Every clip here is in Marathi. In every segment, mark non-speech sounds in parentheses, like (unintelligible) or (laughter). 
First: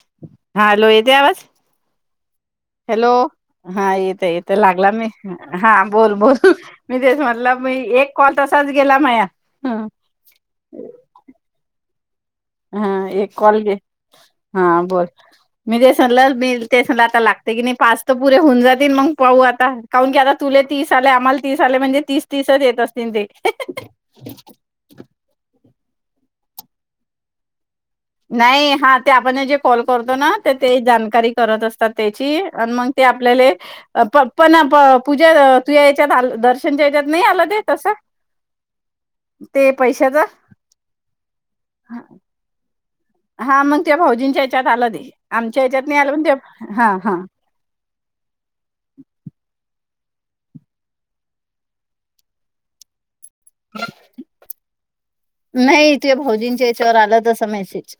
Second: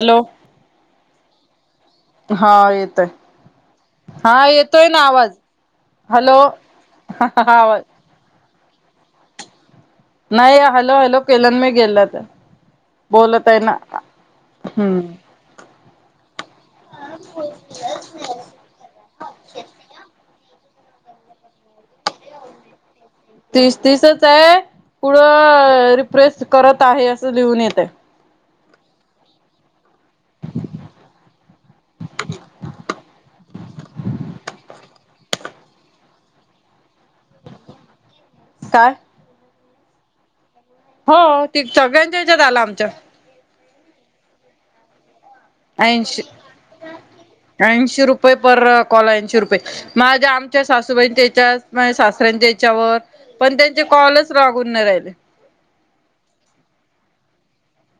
हॅलो हा हॅलो येतोय आवाज? हा. हॅलो येतोय हा येते हा यथं येतोय लागला ना मी आवाज हा बोल हॅलो बोल मी तेच म्हतलब. आवाज एक कॉल तसाच गेला माया. हा नाही हॅलो हॅलो केलन मी गेल तर. हा एक बोलत कॉल आहे ना गेला हा हम्म बोल. मी ते सगलं मी ते सलं आता लागते की नाही पाच तर पुरे होऊन जातील मग पाहू आता काहून की आता तुले तीस आले आम्हाला तीस आले म्हणजे तीस तीसच येत असतील. ते तीस तीसच आहे पुढं रिप्रेस करत आह. असं लिहून येतंय. नाही हा ते आपण हेजे कॉल करतो. ना तते जानकारी करत असतात त्याची आणि मग ते आपले पण. पण पूजा तुझ्या याच्यात दर्शनच्या याच्यात नाही आलं ते तस. काय? ते पैशाच. हो ते सगळ्यांच्या याच्यात आलं आमच्यात हा मग तुझ्या भाऊजींच्या हेच्यात आलं ते. आमच्या ह्याच्यात नाही आलं पण ऐंशी. ते हा हा ऐंशी रुपये पर कॉल ऐंशी रुपये. माझ्या आमच्या सासूबाईंच्या यच्यात, माझ्या सासऱ्यांच्या याच्यावर पण त्यांचे कॉलच लागून नाही राहिले. मॅसेज.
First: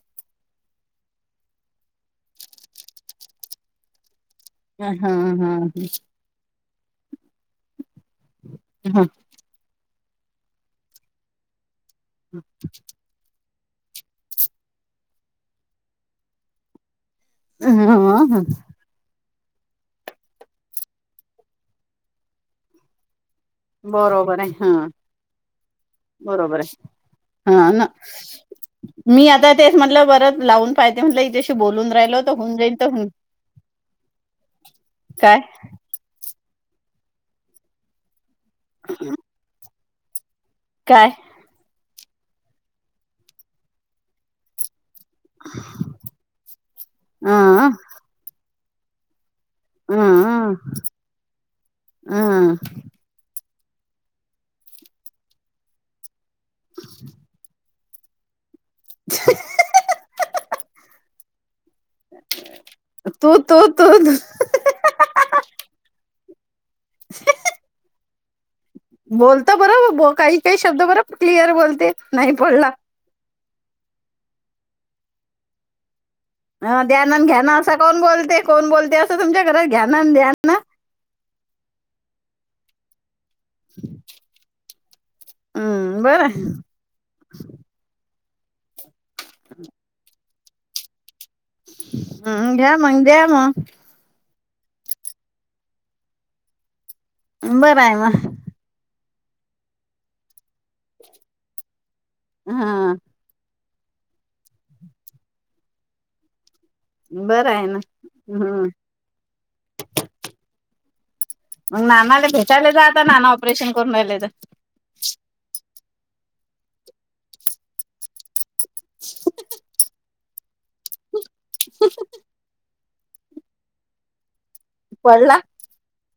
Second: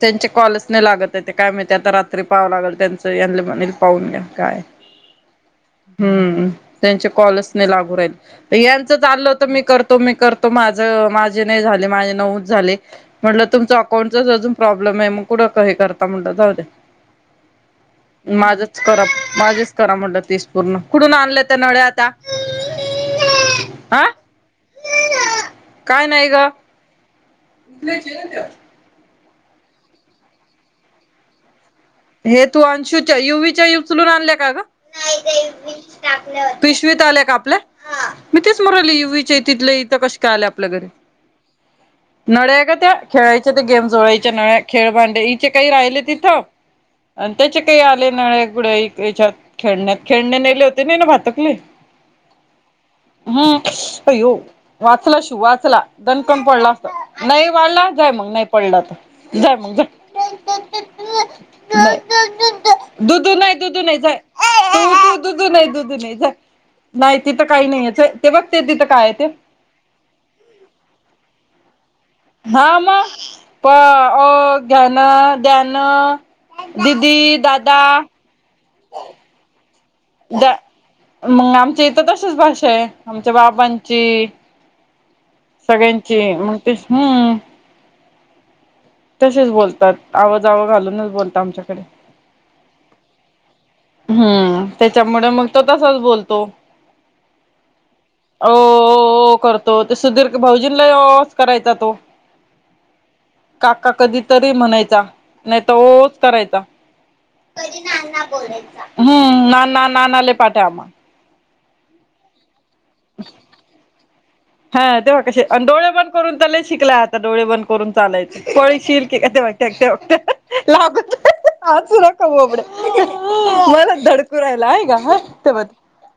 त्यांचे कॉलच नाही लागत आहे ते काय माहिती आता रात्री पाहावं लागल यांना म्हणील पाहून घ्या. काय. हा हा हम. त्याचे कॉलच लागू राहीले याचं ह चाललं होत मी करतो, मी करतो, माझ माझे नाही झाले माझे नव्वद झाले. म्हटलं तुमचं अकाऊंटच आजुन प्रॉब्लेम आहे मग कुठं हे करता म्हलं जाऊ दे माझंच करा माझेच करा म्हटलं तीस पूर्ण. कुठून आणले त्या नळ्या आता? हा बरोबर आहे. ह काय नाही ग बरोबर आहे. ह मी आता तेच म्हटलं परत लावून पाहीते म्हटलं इच्याशी बोलून राहिलो तर हे होऊन तू जाईल तर होऊन अंशूच्या, युवीच्या उचलून आणल्या का ग? काय पिशवीत आल्या का आपल्या मी तेच म्हणू राहिली, युवीच्या तिथलं इथ कशा आल्या आपल्या घरी काय नळ्या का त्या खेळायच्या त्या गेम जोळायच्या नळ्या. खेळबांडे हिचे काही राहिले तिथं आणि त्याचे अ काही आले गाड्यायाच्यात अ खेळण्यात खेळणे नेले होते ना हिने भातुकली. अ ह. अय्यो! वाचला शिव वाचला दणकन पडला असता नाही वळला जाय मग नाही. पडला तर जाय मग जा. दुधू दुधू. तू दुधूनय, तू तू दुधूनय जाई दुधू दुधू दुधुनाय. (inaudible) नाही तिथं काही नाहीये ते बघ. बोलता बरं. काही काही शब्द बर क्लिअर बोलते. नाही हा. पडला म पा ओ घ्याना, दयाना. अ. दयानान घ्याना असा काऊन बोलते कोण बोलते असं तुमच्या घरात? घ्या ना आणि द्या द. ना मग आमच्या इथ तशीच भाषा आहे आमच्या बाबांची हम्म सगळ्यांची बरं मग तेच. हम्म. तसेच बोलतात. आवजाव घालूनच बोलतात आमच्याकडे. घ्याम द्याम. हम्म. त्याच्यामुळे मग तो तसाच बोलतो. बरं आहे म. हो करतो तसा दीर्घ भाऊजीना ही ओ करायचा तो. हा. काका कधी तरी म्हणायचा, नाही तर ओ च करायचा. बरं आहे ना. ह. हम. ना ना ना लय पाट आहे आम्हा. मग नानाला भेटायला जा नाना ऑपरेशन करून राहिलेत. हा तेव्हा कसे अन डोळे बंद करून तर लय शिकलाय, आता डोळे बंद करून चालायचे. पळशील ते ते बघ ते बघ (inaudible) हसू नको बबड्या. मला धडकू राहिला आहे का बघ पडला ते बघ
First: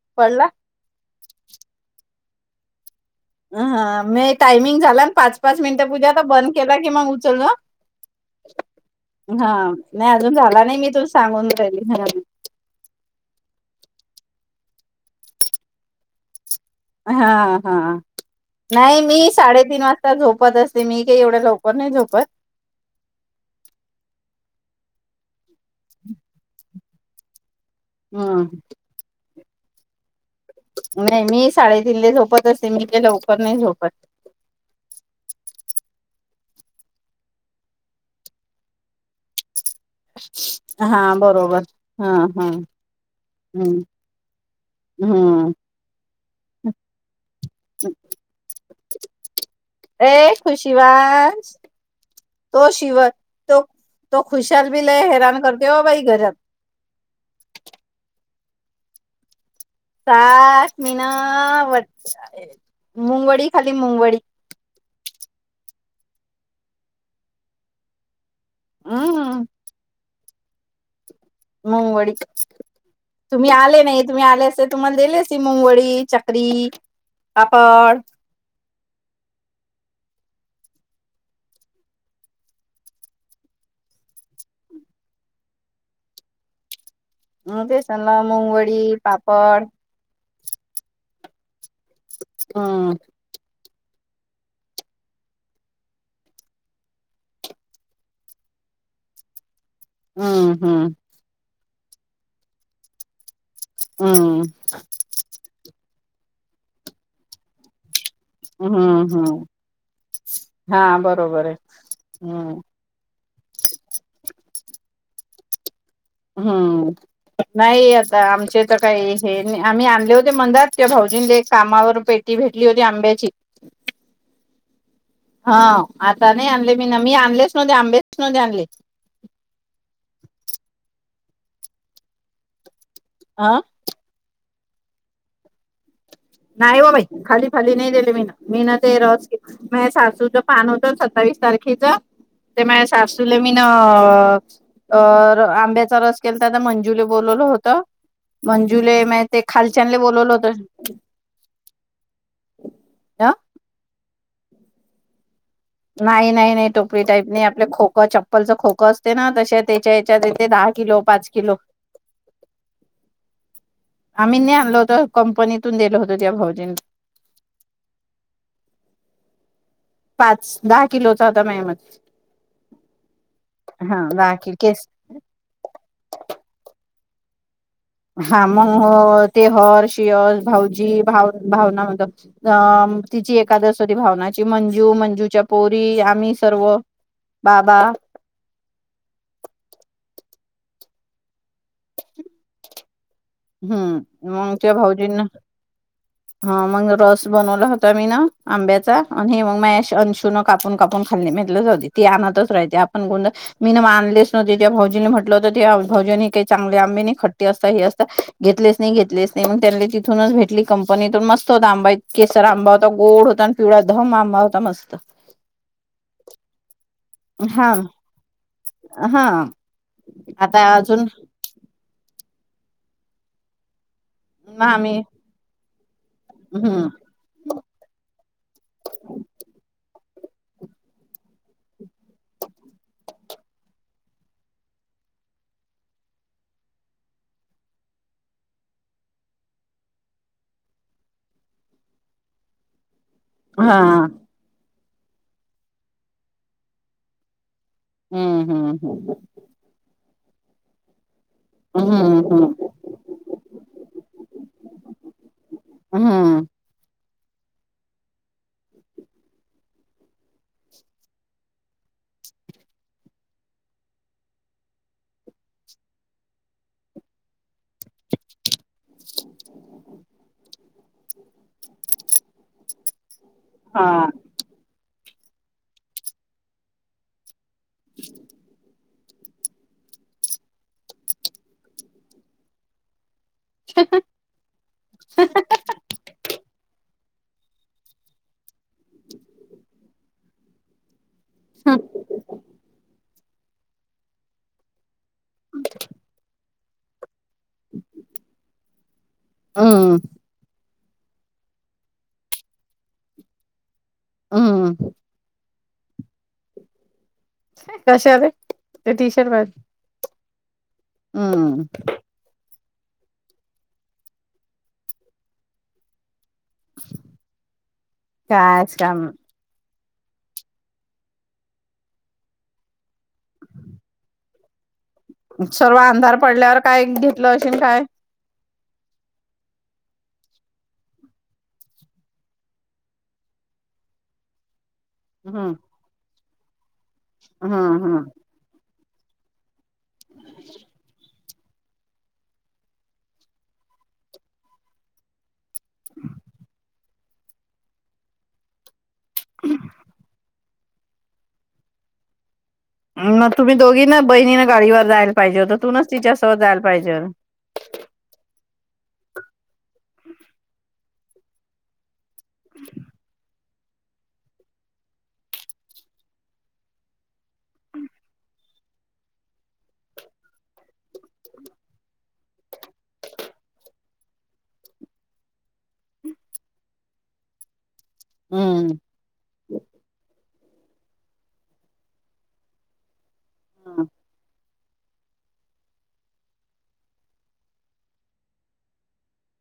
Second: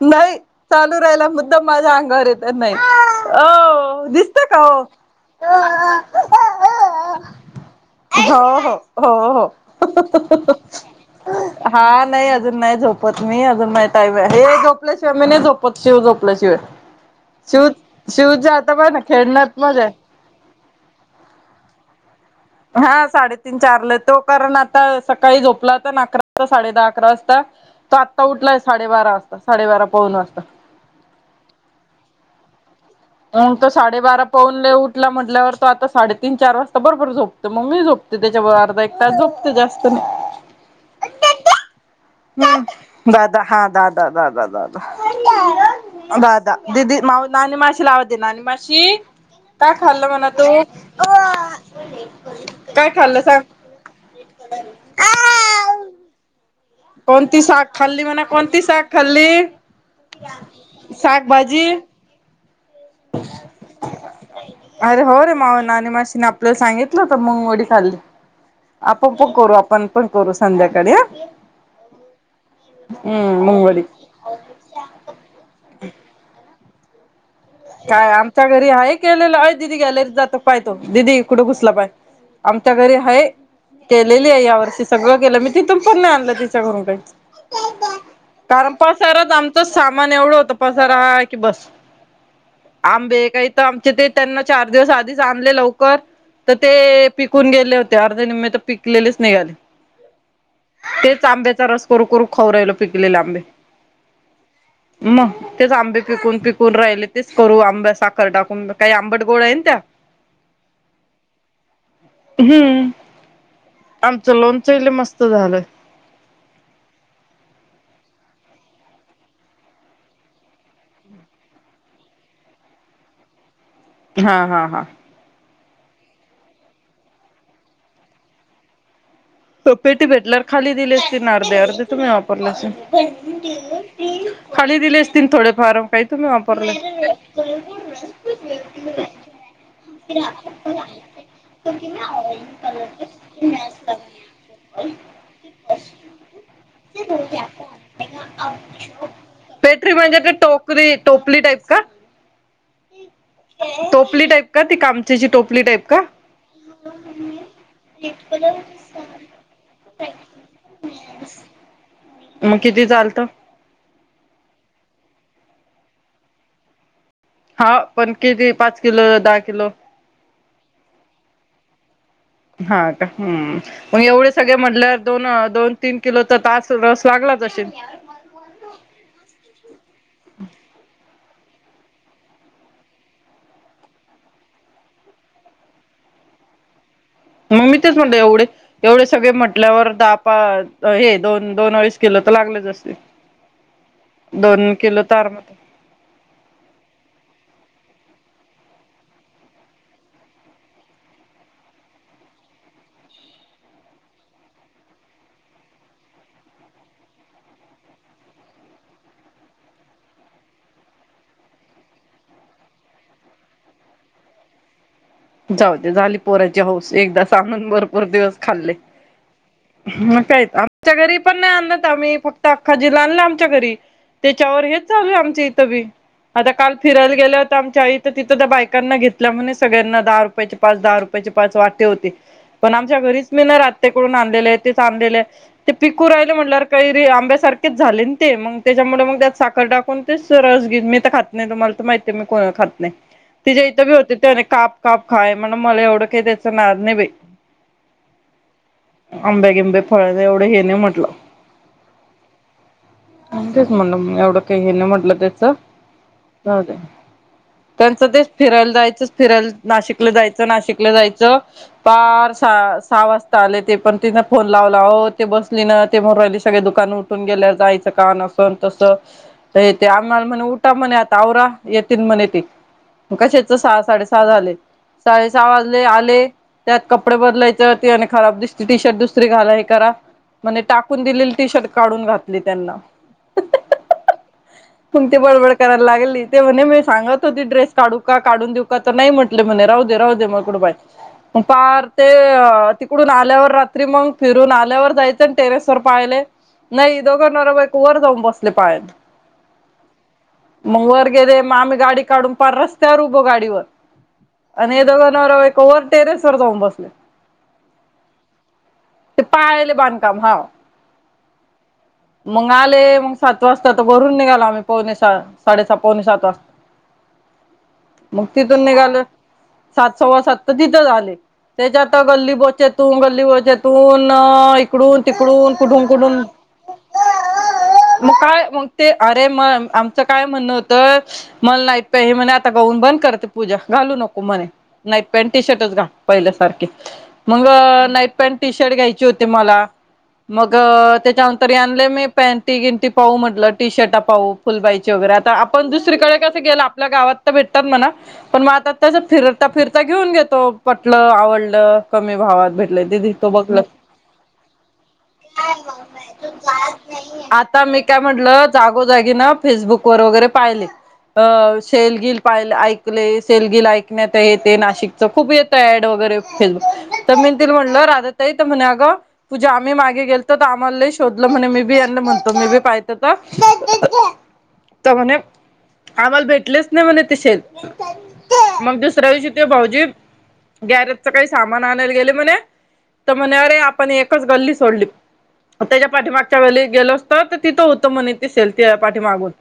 नाही पडला चालू राहिला एकदम माझ्या अंगावर येतोय नाही. हा. ओ मी दिसत का टायमिंग हो झाला ना पाच, पाच मिनिटं पुजा आता बंद केला की मग उचललं ह. हो हो हो हो. अहं नाही अजून अहं. झाला नाही मी तुला सांगून हा राहिली नाही अजून नाही झोप. झोपत मी अजून माही टाई हे झोपल्याशिवाय मी नाही झोपत शिव झोपल्याशिवाय. हा शिव हा. शिवच्या आता बघ ना नाही मी खेळण्यात साडेतीन मजा आहे वाजता झोपत असते. मी काही एवढ्या लवकर नाही झोपत. हा साडेतीन, चारला तो कारण आता सकाळी झोपला तर नाकरा, साडे दहा अकरा वाजता तो आता हम्म उठलाय साडेबारा वाजता, साडेबारा पाऊन वाजता. नाही मी साडेतीनले झोपतच मग तो साडेबारा पाहून उठला म्हटल्यावर तो आता साडेतीन, चार वाजता बरोबर झोपतो, मग मी झोपते त्याच्यावर अर्धा, एक तास झोपते जास्त नाही. हा बरोबर. हा हा हम्म. दादा हा हम्म दादा दादा दादा. हम्म दादा, दिदी, माऊ, नाणी माशी लावते नाणी माशी. काय खल्लं म्हणा ए तू खुशीवास तो काय शिव खाल्लं सांग तो तो खुशहाल भी लय हैरान करते हो भाई घरात. कोणती शक खाल्ली म्हणा कोणती शख खाल्ली. सास मीना साग भाजी वट मुंगवळी खाली मुंगवळी. मा ना आणि माशीने आपल्याला सांगितलं तर मंगवडी खाल्ली आपप हम्म करू आपण पण करू संध्याकाळी हा. म वडी हम्म तुम्ही आले मुंगवडी. नाही, तुम्ही आले अस तुम्हाला दिलेसी मुंगवडी, चकरी. तापलं. हा केलेलं आहेय दीदी गॅलरीत जात पाय तो दीदी कुठं घुसला पाय? आमच्या घरी आहेय केलेली आहे यावर्षी सगळं केलं मी तिथून पण नाही आणलं तिच्याकडून काही. ते सला कारण मुंगवडी पसारात आमचं पापड सामान एवढं होत पसारा की बस. हम्म आंबे काही तर आमचे ते त्यांना चार दिवस आधीच आणले लवकर. तर ते पिकून गेले होते अर्धे निम्मे तर पिकलेलेच निघाले. हम्म हम्म. तेच आंब्याचा रस करू करू खाव राहिल पिकलेले आंबे. हम्म मग तेच आंबे पिकून पिकुून्रल् तस करोरो अंबे साक कर्डाकुं काही हम्म आंबड हम्म गोळ आहे ना त्या हा बरोबर आहे. हम्म आमचं लोनचल मस्त झालंय हम्म नाही आता आमचे तर काही हे आम्ही आणले होते मंदात क भाऊ अज एक कामावर पेटी भेटली होती आंब्याची हा हा हा हा आता नाही आणले मी ना मी आणलेच नव्हते आंबेच नव आणले त पेटी भेटल्यावर खाली दिली असती ना अर्धे अर्धे तुम्ही वापरला अस ह खाली दिलेस तन थोडेफार काही तुम्ही वापरले. नाही हो बाई खाली खाली नाही दिले मीन मीन ते रस म सासूच पान होत सत्तावीस तारखेच सुले मीन अ आंब्याचा रस केला तर आता मंजूले बोलवलं होत पेटरी म्हणजे बोलवलं होतं टोकरी टोक टाईप का ह टोपली टाईप का ती कामची टोपली टाईप का? नाही नाही नाही टोपली टाईप नाही आपलं खोकं चप्पलचं खोकं असते ना त त्याच्या याच्यात येते दहा किलो पाच किलो मग किती चालत आम्ही न आणलो होत कंपनीतून दिलो होतो त्या भाऊजीन हा पण किती पाच किलो दहा किलो पाच दहा किलोचा होता म मध्ये हा का हम् मग एवढे किलो सगळे केस म्हटल्या दोन दोन तीन किलो तर तास रस लागलाच असेल हा मंग तेहर शिअस भाऊजी भाव भावना हो अ तिची एकादशीवररी भावनाची मंजू मंजूच्या पोरी आम्ही सर्व मग मी बाबा तेच म्हणत एवढे एवढे सगळे म्हटल्यावर दा हे दोन दोन वडीस किलो तर लागलेच असते हम्म मग त्या भाऊजींना हा मग रस बनवला हो मी न आंब्याचा आणि मग म अंशु न कापून कापून खाल् म्हटलेच होती ती आणतच राहते ण गो मी मानलेच नव्हते ज भौजनी म्हटलं होतं ते भजन ही काही चांगले आंबी ह खट्टी अस अस घेतलेच नाही घेतलेच नाही त्यानी तिथूनच भेटली कंपनीतून मस्त होता आंबा केसर आंबा होता गोड होता आणि पिवळ्या दध मामा होता मस्त जाऊते झाली पोराची हौस एकदा स आणून हा भरपूर दिवस खाल्ले हा मग काही आता आमच्या अजून घरी पण नाही आणलत आम्ही फक्त अख्खा जीला आणलं आमच्या घरी त्याच्यावर ना हेच आम्ही चालू आहे आमच इथं बी आता काल हम्म फिरायला गे होत आमच्या आईथ तिथं तर बायकांना घेतल्या म्हण सगळ्यांना दहा रुपयाचे पाच दहा रुपयाचे पाच वाटे होते पण आमच्या घरीच मी नाही राहततेकडून आणलेले तेच आणलेलं आहे ते पिकू राहिले म्हट काही र आंब्या सारेच झाले ते मग त्याच्यामुळे मग त्यात साखर टाकून तेच रस घ मी तर खात नाही तुम्हाला तर माहितीय मी को खातणे ति जे हा इथं बी होते ते काप काप खाय म्हण मला एवढं काही त्यायचं नाही नाही बा हम्म हम्म हम्म फळलं एवढं हे नाही म्हटलं ह हा ह हा च म्हणलं एवढं काही हे ना म्हटलं त्याच हम्म त्यांचं ते फिरायला जायचंच फिरायला नाशिकला जायचं नाशिकला जायचं फार सहा सहा वाजता आले ते पण तिन फोन ला ते बसली ना ते भर राहि सगळे दुकान उठून गेल्या जायचं का नसन तस य ते आम्हाला म्ह उठा म्हण आ आवरा येतील म्हण ये त कशाच सहा हा साडेसहा झाले साडे सहा वाजले आले त्यात कपडे बदलाय आणि खराब दिसती टी शर्टुस द्री घाला हे करा म्हण टाकून दिलेली टी शर्ट काढून घातली त्यांना तणती बडबड करायला लागली ते म्हणे मी सांगत त ड्रेस काढू काढून देऊ का तर नाही म्हटले म्हणे राहू दे राह दे मगकड बा ग पार ते तिकडून आल्यावर रात्री मग फिरून आल्यावर जाय टेरेस वर पाहिले नाही दो करणार बा एक वर जाऊन बसले पायन हम्म मग वर गेले मग आम्ही गाडी काढून पार रस्त्यावर उभो गाडीवर हम्म आणि दोघांना कवर टेरेस वर जाऊन बसले कश आले ते टी शर्ट पाज कमव हम्म आले मग सात वाजता तर भरून निघालो आम्ही पवणे सा साडेसहा पवणे सात वाजता मग तिथून कायच निघाल काम सात सव्वा सात तर तिथं झा आले त्याच्या आता गल्ली बोचे तू गल्ली बोचेेतून तिकडून तिकडून सर्व कुठून अंधार कुठून पडल्यावर काय घेतलं असेल काय मग काय ते अरे मग आमचं काय म्हणणं होतं मन नाही प हे म्हणे आता गवून बंद करते पूजा घालू नको णे नाईट पँ्ट टी हम्म शर्टच घा पहिल्यासारखे मग हम्म हम्म नाईट पॅन्ट टी शर्ट घ्यायची होते मला मग त्याच्यानंतर आणले मी पॅनटी गिंटी पाहू म्हटलं टी शर्ट पाहू फुलबाईच्या व आपण दुसरीकडे कस गेल आपल्या गावात तर भेटतात म्हणा पण मग आता त्याच फिरता फिरता घेऊन घेतो पटलं, आवडलं, कमी भावात भेटलं ते तो मग तुम्ही बघलं दोघी ना बहिणीनं गाडीवर जायला पाहिजे तुूनच तिच्यासोत जायला पाहिजे आता मी काय म्हटलं, जागोजागी ना फेसबुक वगैरे पाहिले सेलगील पाहीले ऐकले सेल ऐकण्यात येते नाशिकच खुप येतय ॲड वगैरे फेस बुक तर मी तिला म्हणलं राधाताई म्ह अगं पूजा आम्ही मागे गेलो तर आम्हाला लय शोधलं म्हणे मी बी यांना म्हणतो मी बी पाहतो तर (unintelligible) तर म्हणे आम्हाला भेटलेच नाही म्हणे ते सेल हम्म मग दुसऱ्या दिवशी ते भाऊजी गॅरेजचा काही सामान आणायला गेले म्हणे तर म्हणे अरे आपण एकच गल्ली सोडली त्याच्या पाठीमागच्या गल्लीत गेलो असतं तर तिथं होतं म्हणे ते सेल त्या पाठीमागून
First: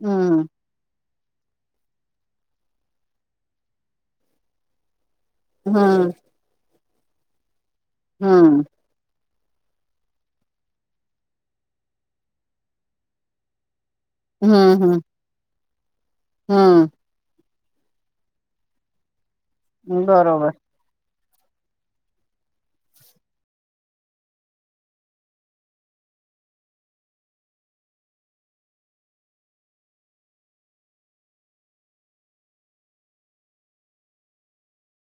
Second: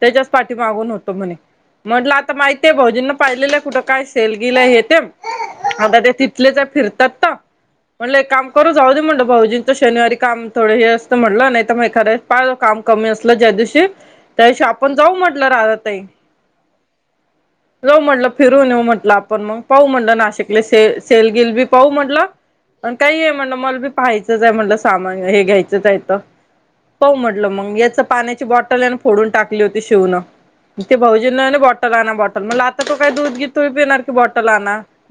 त्याच्याच हम्म पाठी मागून होतो म्हणे म्हटलं आता माहितीय भाऊजींना पाहिलेलं कुठं काय सेलगील हे ते आता हम्म ते तिथलेचय फिरतात तर म्हणलं एक काम हम्म करू जाऊ दे म्हणंल भाऊजींचं शनिवारी काम थोडें हे असतं म्हटलं नाही तर मग एखादे पाही काम कमी असलं ज्या दिवशी त्याविशी आपण जाऊ म्हटलं राधाताई हमं जाऊ म्हटलं फिरून येऊ म्हटलं आपण मग पाहू म्हटलं बरोबर नाशिकले से सेलगिल बी पाहू म्हटलं काही आहे म्हणलं मला बी पाहायचंच आहे म्हणलं सामान हे घ्यायचंच आहे तर पाहू म्हटलं मग याच पाण्याची बॉटल या फोडून टाकली होती शिवणं ते बहुजनने बॉटल आणा बॉटल म्हणल आता तो काय दूध घित तो पिणार की बॉटल आणा